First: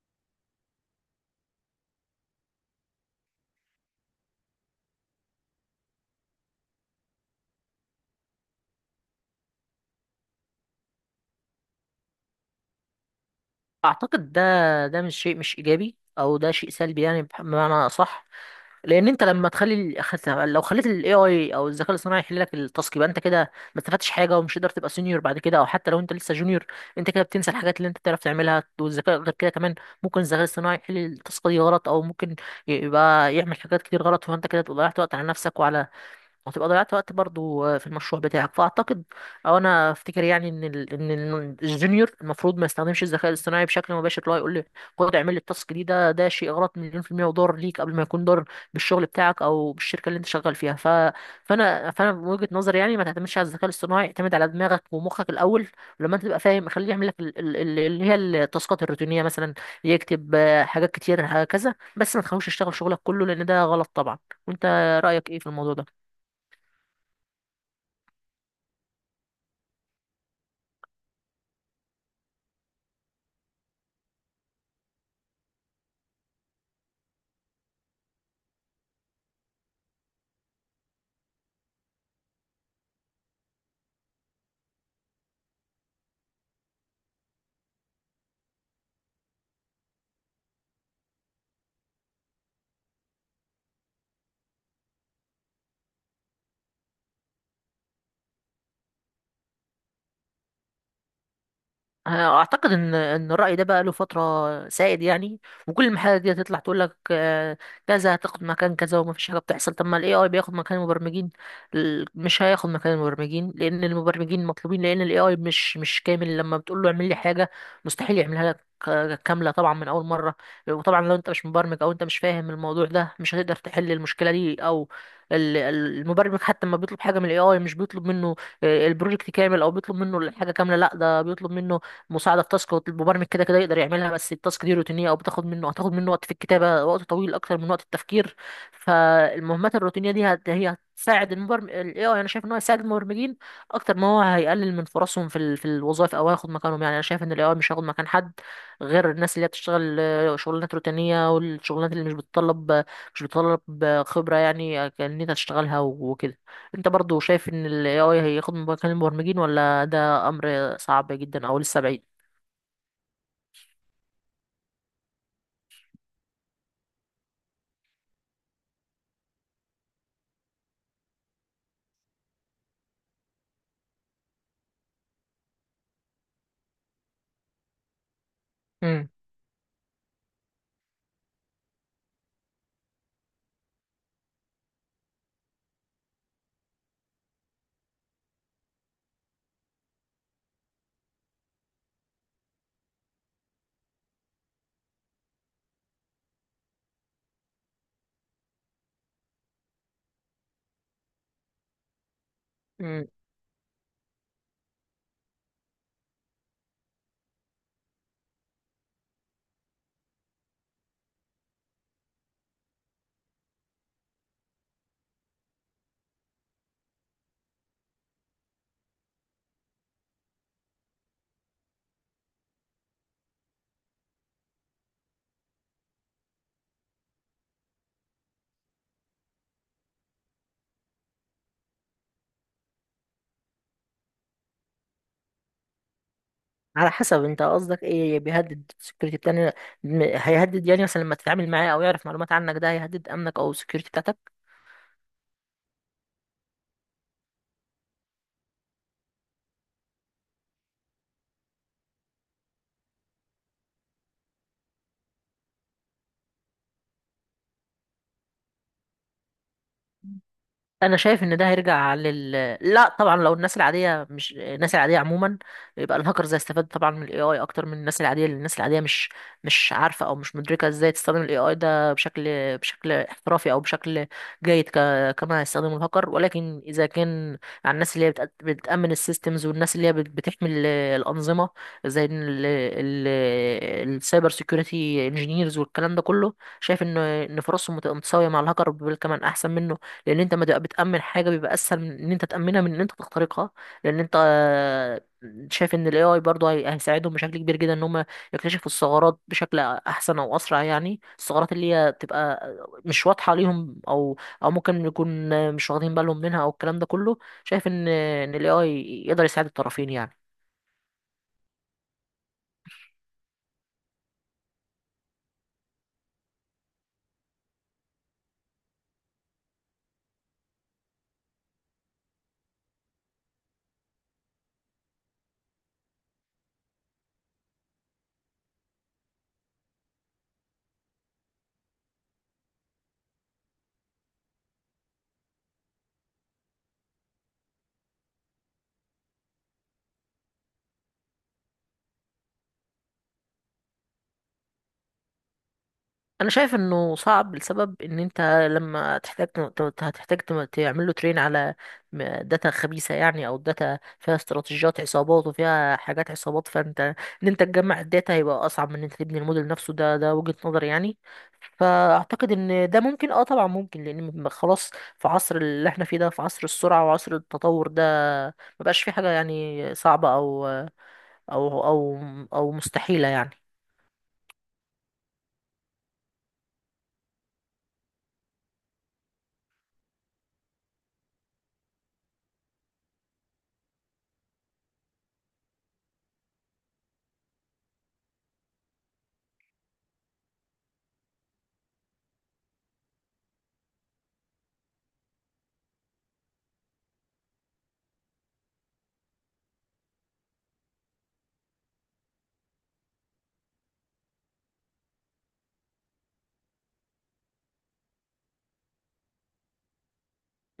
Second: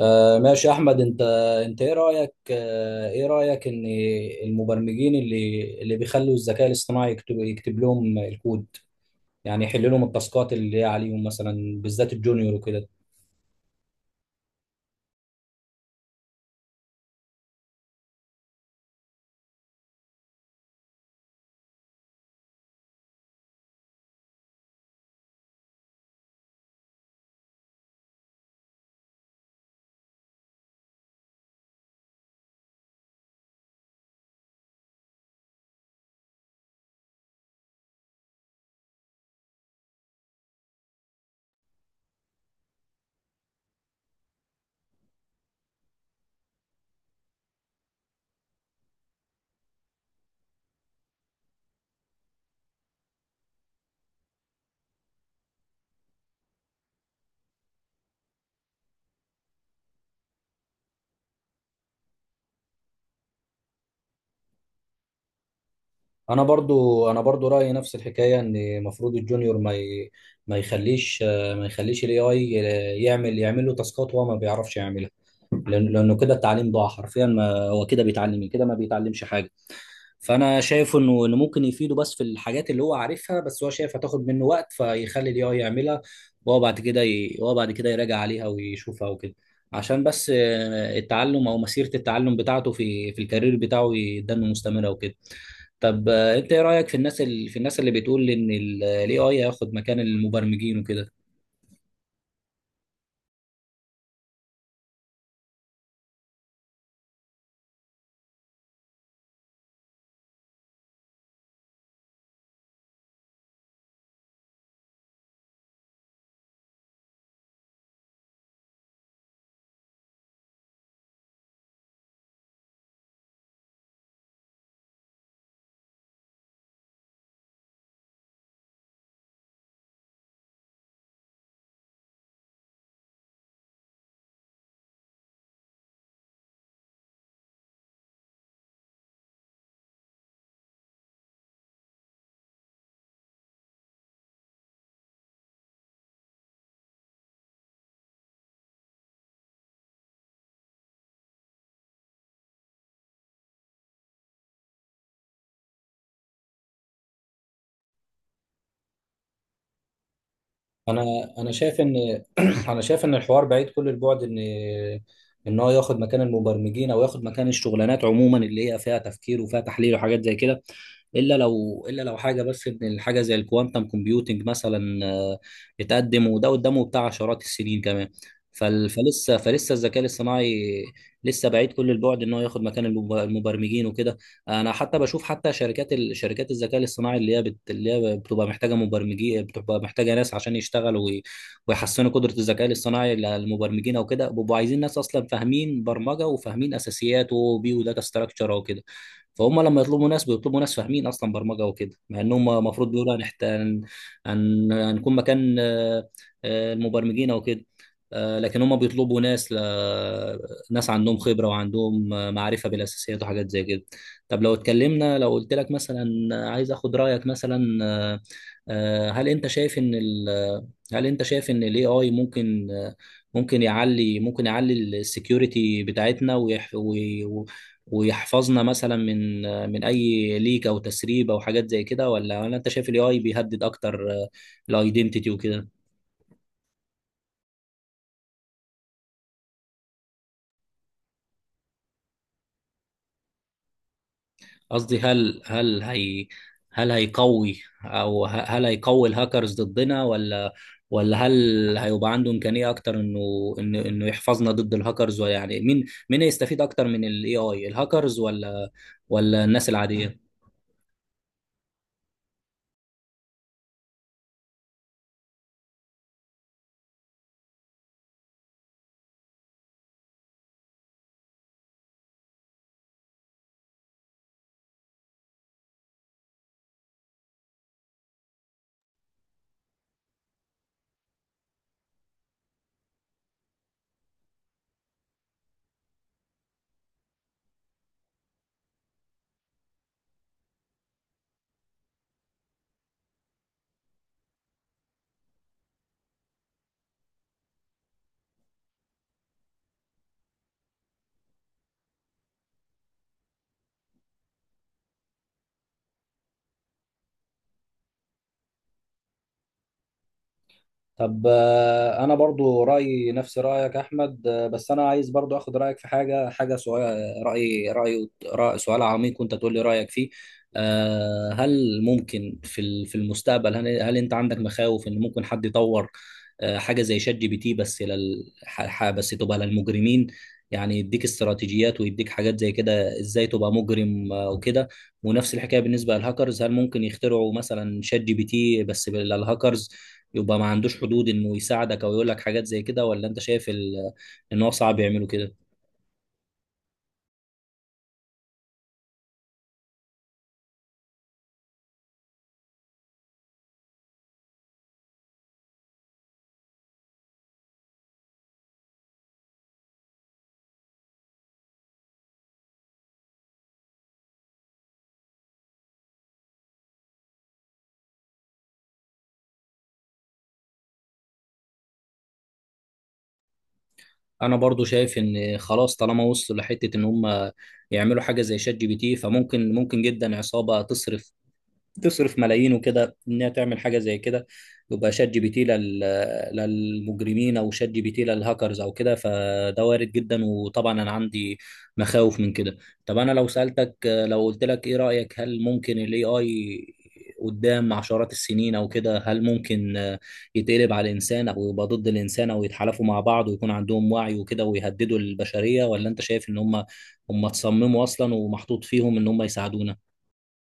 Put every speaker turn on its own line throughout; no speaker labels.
ماشي يا احمد، انت ايه رايك؟ ايه رايك ان المبرمجين اللي بيخلوا الذكاء الاصطناعي يكتب لهم الكود، يعني يحل لهم التاسكات اللي هي عليهم مثلا، بالذات الجونيور وكده؟
اعتقد ده مش شيء، مش ايجابي، او ده شيء سلبي، يعني بمعنى صح. لان انت لما تخلي لو خليت الاي اي او الذكاء الاصطناعي يحل لك التاسك، يبقى انت كده ما استفدتش حاجه، ومش هتقدر تبقى سينيور بعد كده، او حتى لو انت لسه جونيور، انت كده بتنسى الحاجات اللي انت بتعرف تعملها. والذكاء غير كده كمان، ممكن الذكاء الاصطناعي يحل التاسك دي غلط، او ممكن يبقى يعمل حاجات كتير غلط، فانت كده ضيعت وقت على نفسك، وعلى وهتبقى ضيعت وقت برضو في المشروع بتاعك. فاعتقد، او انا افتكر يعني، ان الجونيور المفروض ما يستخدمش الذكاء الاصطناعي بشكل مباشر، اللي هو يقول لي خد اعمل لي التاسك دي. ده شيء غلط 1,000,000%، وضار ليك، قبل ما يكون ضار بالشغل بتاعك او بالشركة اللي انت شغال فيها. فانا من وجهة نظري يعني، ما تعتمدش على الذكاء الاصطناعي، اعتمد على دماغك ومخك الاول. ولما انت تبقى فاهم خليه يعمل لك اللي هي التاسكات الروتينية مثلا، يكتب حاجات كتير هكذا، بس ما تخلوش يشتغل شغلك كله لان ده غلط طبعا. وانت رأيك ايه في الموضوع ده؟
انا برضو رايي نفس الحكايه، ان المفروض الجونيور ما يخليش الاي اي يعمل له تاسكات هو ما بيعرفش يعملها. لانه كده التعليم ضاع حرفيا، ما هو كده بيتعلم إيه؟ كده ما بيتعلمش حاجه. فانا شايف انه ممكن يفيده، بس في الحاجات اللي هو عارفها، بس هو شايف هتاخد منه وقت فيخلي الاي اي يعملها، وهو بعد كده يراجع عليها ويشوفها وكده، عشان بس التعلم او مسيره التعلم بتاعته في الكارير بتاعه يدن مستمره وكده. طب، انت ايه رايك في الناس اللي بتقول ان الاي اي هياخد مكان المبرمجين وكده؟
اعتقد ان الراي ده بقى له فتره سائد يعني، وكل المحلات دي هتطلع تقول لك كذا هتاخد مكان كذا، وما فيش حاجه بتحصل. طب ما الاي اي بياخد مكان المبرمجين، مش هياخد مكان المبرمجين لان المبرمجين مطلوبين، لان الاي اي مش كامل، لما بتقول له اعمل لي حاجه مستحيل يعملها لك كامله طبعا من اول مره. وطبعا لو انت مش مبرمج او انت مش فاهم الموضوع ده مش هتقدر تحل المشكله دي، او المبرمج حتى لما بيطلب حاجه من الاي اي مش بيطلب منه البروجكت كامل، او بيطلب منه الحاجه كامله، لا ده بيطلب منه مساعده في تاسك. المبرمج كده كده يقدر يعملها، بس التاسك دي روتينيه، او بتاخد منه هتاخد منه وقت في الكتابه، وقت طويل اكتر من وقت التفكير. فالمهمات الروتينيه دي هي هتساعد المبرمج. الاي اي انا شايف ان هو هيساعد المبرمجين اكتر ما هو هيقلل من فرصهم في الوظائف او هياخد مكانهم. يعني انا شايف ان الاي اي مش هياخد مكان حد، غير الناس اللي هي بتشتغل شغلانات روتينيه، والشغلانات اللي مش بتطلب خبره، يعني ان انت تشتغلها وكده. انت برضو شايف ان ال AI هياخد مكان المبرمجين، ولا ده امر
انا
صعب جدا
انا
او لسه
شايف
بعيد؟
ان انا شايف ان الحوار بعيد كل البعد ان ان هو ياخد مكان المبرمجين، او ياخد مكان الشغلانات عموما اللي هي فيها تفكير وفيها تحليل وحاجات زي كده، الا لو حاجه، بس ان الحاجه زي الكوانتم كومبيوتنج مثلا اتقدم، وده قدامه بتاع عشرات السنين كمان.
امم
فلسه الذكاء الاصطناعي لسه بعيد كل البعد ان هو ياخد مكان المبرمجين وكده. انا حتى بشوف، حتى شركات شركات الذكاء الاصطناعي اللي هي بتبقى محتاجه مبرمجين، بتبقى محتاجه ناس عشان يشتغلوا ويحسنوا قدره الذكاء الاصطناعي للمبرمجين، او كده بيبقوا عايزين ناس اصلا فاهمين برمجه وفاهمين اساسيات و بي وداتا ستراكشر او كده. فهم لما يطلبوا ناس، بيطلبوا ناس فاهمين اصلا برمجه وكده، مع انهم المفروض
امم
بيقولوا هنكون مكان المبرمجين او كده. لكن هم بيطلبوا ناس ناس عندهم خبره وعندهم معرفه بالاساسيات وحاجات زي كده. طب، لو اتكلمنا، لو قلت لك مثلا، عايز اخد رايك مثلا، آه، هل انت شايف ان ال هل انت شايف ان الاي اي ممكن، ممكن يعلي السكيورتي بتاعتنا، ويحفظنا مثلا من من اي ليك او تسريب او حاجات زي كده، ولا انت شايف الاي اي بيهدد اكتر الايدنتيتي وكده؟
على حسب، انت قصدك ايه بيهدد السكيورتي بتاعنا؟ هيهدد يعني مثلا لما تتعامل معاه او يعرف معلومات عنك، ده هيهدد امنك او السكيورتي بتاعتك؟
قصدي، هل هيقوي، هل هيقوي الهاكرز ضدنا؟ ولا هل هيبقى عنده امكانيه اكتر انه يحفظنا ضد الهاكرز؟ ولا يعني مين هيستفيد اكتر من الاي اي، الهاكرز ولا الناس العاديه؟
انا شايف ان ده هيرجع لا طبعا. لو الناس العاديه، مش الناس العاديه عموما، يبقى الهاكرز هيستفاد طبعا من الاي اي اكتر من الناس العاديه، لان الناس العاديه مش عارفه او مش مدركه ازاي تستخدم الاي اي ده بشكل احترافي او بشكل جيد كما هيستخدمه الهاكر. ولكن اذا كان على الناس اللي هي بتامن السيستمز، والناس اللي هي بتحمي الانظمه، زي ال... السايبر سيكيورتي انجينيرز والكلام ده كله، شايف ان فرصهم متساويه مع الهاكر، بل كمان احسن منه. لان انت، ما تبقى بتامن حاجه بيبقى اسهل من ان انت تامنها من ان انت تخترقها، لان انت شايف ان الاي اي برضه هيساعدهم بشكل كبير جدا ان هم يكتشفوا الثغرات بشكل احسن او اسرع، يعني الثغرات اللي هي تبقى مش واضحه ليهم، او ممكن يكون مش واخدين بالهم منها، او الكلام ده كله. شايف ان الاي اي يقدر يساعد الطرفين يعني.
طب، انا برضو رايي نفس رايك احمد، بس انا عايز برضو اخد رايك في حاجه، سؤال، سؤال عميق، وانت تقول لي رايك فيه. هل ممكن في في المستقبل، هل انت عندك مخاوف ان ممكن حد يطور حاجه زي شات جي بي تي، بس لل ح- ح- بس تبقى للمجرمين، يعني يديك استراتيجيات ويديك حاجات زي كده ازاي تبقى مجرم، وكده. ونفس الحكايه بالنسبه للهاكرز، هل ممكن يخترعوا مثلا شات جي بي تي بس للهاكرز يبقى ما عندوش حدود انه يساعدك او يقول لك حاجات زي كده؟ ولا انت شايف ان هو صعب يعملوا كده؟
انا شايف انه صعب لسبب ان انت لما تحتاج هتحتاج تعمل له ترين على داتا خبيثه يعني، او داتا فيها استراتيجيات عصابات وفيها حاجات عصابات، فانت، ان انت تجمع الداتا هيبقى اصعب من ان انت تبني الموديل نفسه، ده وجهه نظري يعني. فاعتقد ان ده ممكن، طبعا ممكن، لان خلاص، في عصر اللي احنا فيه ده، في عصر السرعه وعصر التطور ده، مبقاش في حاجه يعني صعبه او او او مستحيله يعني.
انا برضو شايف ان خلاص طالما وصلوا لحته ان هم يعملوا حاجه زي شات جي بي تي، ممكن جدا عصابه تصرف ملايين وكده انها تعمل حاجه زي كده. يبقى شات جي بي تي للمجرمين، او شات جي بي تي للهاكرز او كده، فده وارد جدا، وطبعا انا عندي مخاوف من كده. طب، انا لو سالتك لو قلت لك ايه رايك، هل ممكن الاي اي قدام عشرات السنين او كده، هل ممكن يتقلب على الانسان او يبقى ضد الانسان، او يتحالفوا مع بعض ويكون عندهم وعي وكده ويهددوا البشريه؟ ولا انت شايف ان هم تصمموا اصلا ومحطوط فيهم ان هم يساعدونا؟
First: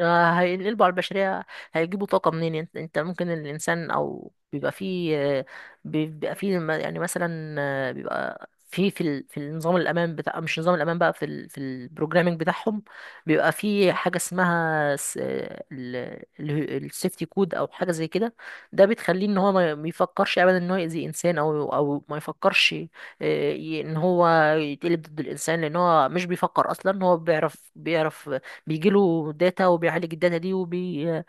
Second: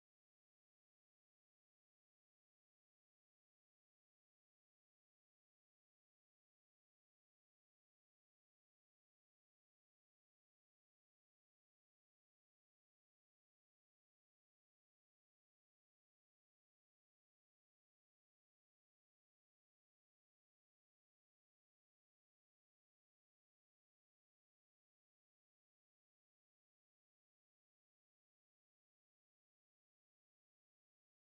هينقلبوا على البشرية؟ هيجيبوا طاقة منين؟ انت ممكن الإنسان أو بيبقى فيه بيبقى فيه يعني مثلا بيبقى في في النظام الأمان بتاع، مش نظام الأمان بقى، في البروجرامينج بتاعهم، بيبقى في حاجة اسمها السيفتي كود أو حاجة زي كده. ده بتخليه إن هو ما يفكرش أبدا إن هو يأذي إنسان، أو ما يفكرش إن هو يتقلب ضد الإنسان. لأن هو مش بيفكر أصلا، هو بيعرف بيجيله داتا وبيعالج الداتا دي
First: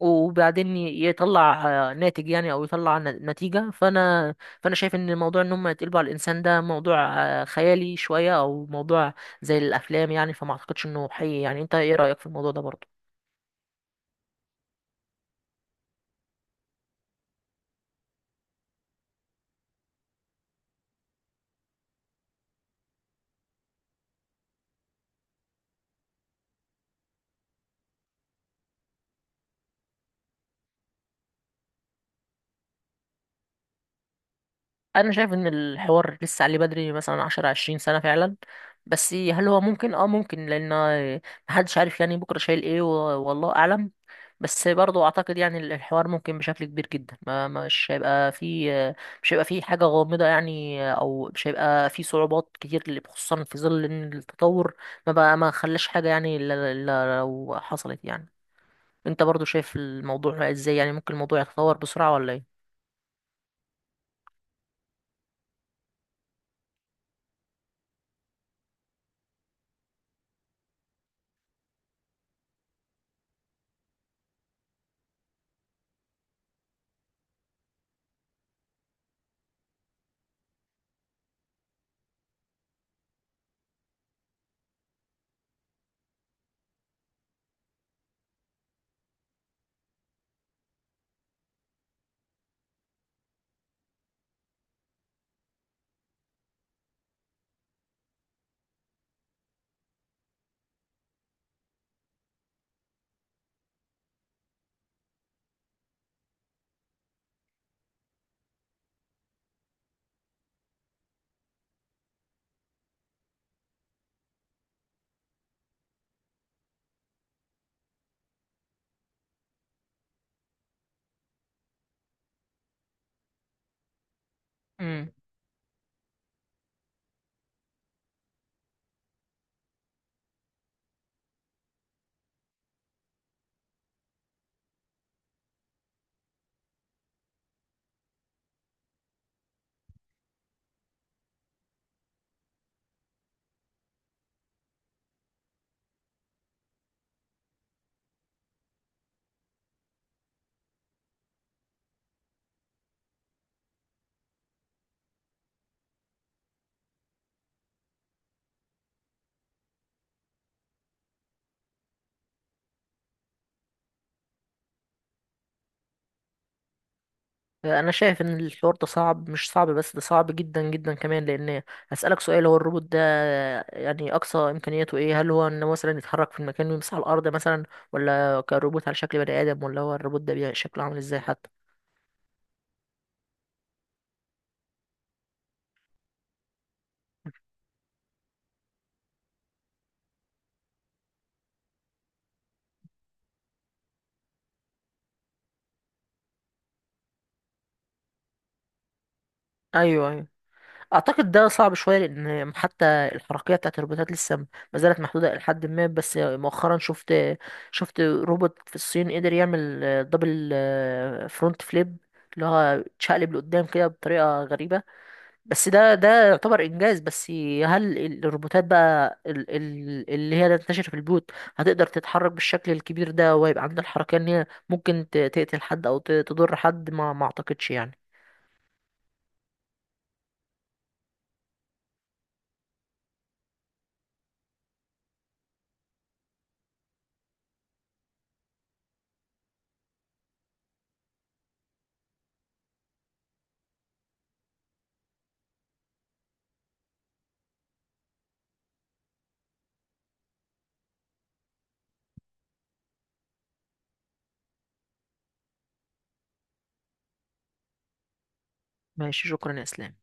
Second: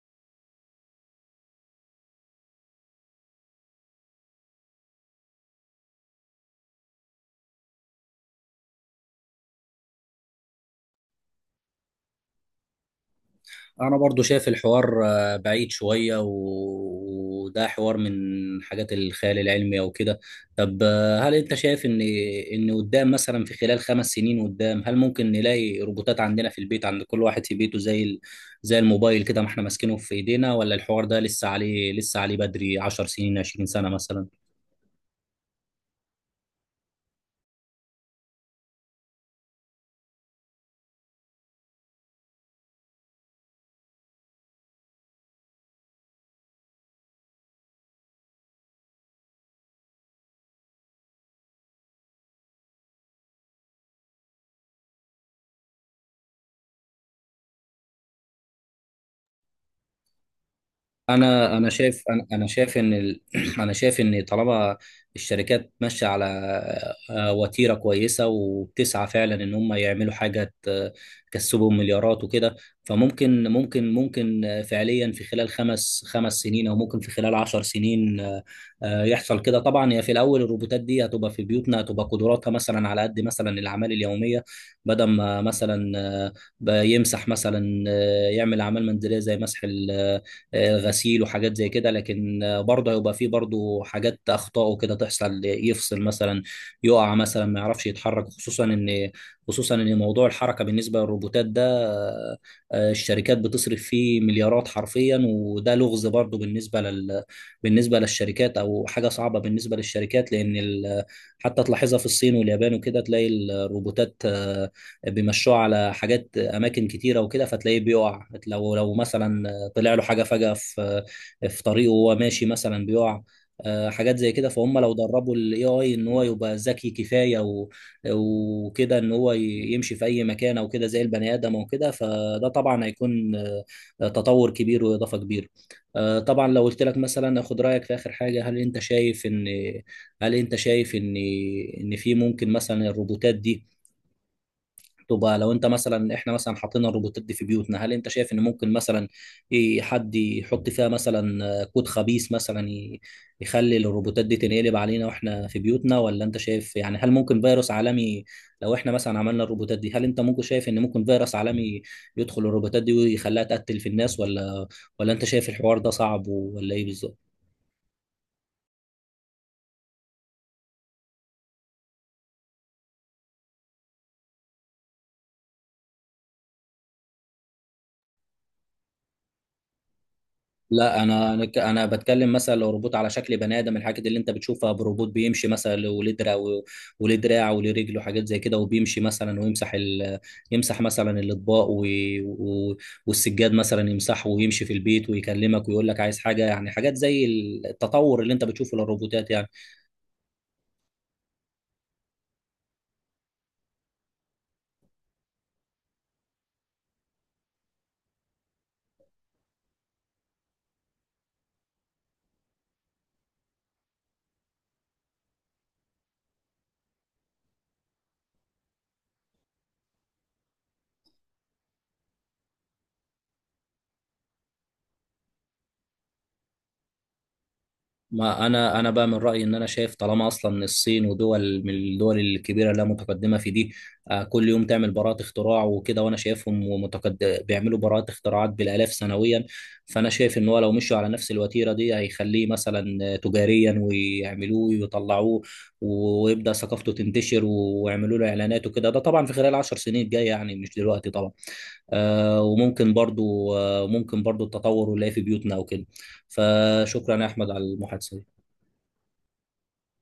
وبعدين يطلع ناتج يعني، او يطلع نتيجة. فانا شايف ان موضوع ان هم يتقلبوا على الانسان ده موضوع خيالي شوية، او موضوع زي الافلام يعني، فما اعتقدش انه حقيقي يعني. انت ايه رأيك في الموضوع ده برضه؟
انا برضو شايف الحوار بعيد شوية، وده حوار من حاجات الخيال العلمي او كده. طب، هل انت شايف ان قدام مثلا في خلال 5 سنين قدام، هل ممكن نلاقي روبوتات عندنا في البيت، عند كل واحد في بيته، زي الموبايل كده ما احنا ماسكينه في ايدينا؟ ولا الحوار ده لسه عليه بدري، 10 سنين 20 سنة مثلا؟
انا شايف ان الحوار لسه عليه بدري، مثلا 10-20 سنة فعلا. بس هل هو ممكن؟ اه ممكن، لان محدش عارف يعني بكرة شايل ايه، والله اعلم. بس برضو اعتقد يعني الحوار ممكن بشكل كبير جدا، ما مش هيبقى في حاجة غامضة يعني، او مش هيبقى في صعوبات كتير، خصوصا في ظل ان التطور ما خلاش حاجة يعني، إلا لو حصلت يعني. انت برضو شايف الموضوع ازاي؟ يعني ممكن الموضوع
انا انا
يتطور
شايف
بسرعة
انا
ولا
أنا شايف ان ال... انا شايف ان طالما الشركات ماشيه على وتيره كويسه، وبتسعى فعلا ان هم يعملوا حاجه تكسبهم مليارات وكده. فممكن ممكن ممكن فعليا، في خلال خمس سنين، او ممكن في خلال 10 سنين، يحصل كده. طبعا هي في الاول الروبوتات دي هتبقى في بيوتنا، هتبقى قدراتها مثلا على قد مثلا الاعمال اليوميه، بدل ما مثلا بيمسح مثلا آه، يعمل اعمال منزليه زي مسح ال غسيل وحاجات زي كده. لكن برضه هيبقى فيه برضه حاجات اخطاء وكده تحصل، يفصل مثلا، يقع مثلا، ما يعرفش يتحرك، خصوصا ان موضوع الحركه بالنسبه للروبوتات ده، الشركات بتصرف فيه مليارات حرفيا، وده لغز برضه بالنسبه للشركات، او حاجه صعبه بالنسبه للشركات، لان حتى تلاحظها في الصين واليابان وكده، تلاقي الروبوتات، بيمشوها على حاجات اماكن كتيره وكده، فتلاقيه بيقع لو مثلا طلع له حاجه فجاه في طريقه وهو ماشي مثلا بيقع، حاجات زي كده. فهم لو
ايه؟
دربوا الاي اي ان هو يبقى ذكي كفايه وكده ان هو يمشي في اي مكان او كده زي البني ادم او كده، فده طبعا هيكون تطور كبير واضافه كبيره. طبعا، لو قلت لك مثلا اخد رايك في اخر حاجه، هل انت شايف ان في ممكن مثلا الروبوتات دي تبقى، لو انت مثلا، احنا مثلا حاطين الروبوتات دي في بيوتنا، هل انت شايف ان ممكن مثلا ايه حد يحط فيها مثلا كود خبيث مثلا يخلي الروبوتات دي تنقلب علينا واحنا في بيوتنا؟ ولا انت شايف، يعني هل ممكن فيروس عالمي لو احنا مثلا عملنا الروبوتات دي، هل انت ممكن شايف ان ممكن فيروس عالمي يدخل الروبوتات دي ويخليها تقتل في الناس؟ ولا انت شايف الحوار ده صعب، ولا ايه بالظبط؟
انا شايف ان الحوار ده صعب، مش صعب بس ده صعب جدا جدا كمان، لان هسألك سؤال. هو الروبوت ده يعني اقصى امكانياته ايه؟ هل هو انه مثلا يتحرك في المكان ويمسح الارض مثلا، ولا كروبوت على شكل بني ادم، ولا هو الروبوت ده بيبقى شكله عامل
لا،
ازاي
انا انا
حتى؟
ك- أنا بتكلم مثلا لو روبوت على شكل بني ادم، الحاجات اللي انت بتشوفها بروبوت بيمشي مثلا وليه دراع، وليه دراع وليه رجل وحاجات زي كده، وبيمشي مثلا ويمسح يمسح مثلا الاطباق و... والسجاد مثلا يمسحه، ويمشي في البيت ويكلمك ويقول لك عايز حاجه، يعني حاجات زي التطور اللي انت بتشوفه للروبوتات يعني.
ايوه، ايوه. اعتقد ده صعب شويه، لان حتى الحركيه بتاعت الروبوتات لسه ما زالت محدوده الى حد ما. بس مؤخرا شفت روبوت في الصين قدر يعمل دبل فرونت فليب، اللي هو اتشقلب لقدام كده بطريقه غريبه. بس ده يعتبر انجاز. بس هل الروبوتات بقى اللي هي تنتشر في البيوت هتقدر تتحرك بالشكل الكبير ده، ويبقى عندها الحركيه ان هي ممكن تقتل حد او تضر حد؟ ما اعتقدش يعني.
ما انا بقى من رايي ان انا شايف، طالما اصلا الصين ودول من الدول الكبيره اللي متقدمه في دي كل يوم تعمل براءات اختراع وكده، وانا شايفهم بيعملوا براءات اختراعات بالالاف سنويا. فانا شايف ان هو لو مشوا على نفس الوتيره دي، هيخليه مثلا تجاريا ويعملوه ويطلعوه، ويبدا ثقافته تنتشر، ويعملوا له اعلانات وكده، ده طبعا في خلال 10 سنين الجايه، يعني مش دلوقتي طبعا. وممكن برضو آه، ممكن برضو التطور اللي في بيوتنا وكده. فشكرا يا احمد على المحادثه دي.
ماشي، شكرا يا اسلام.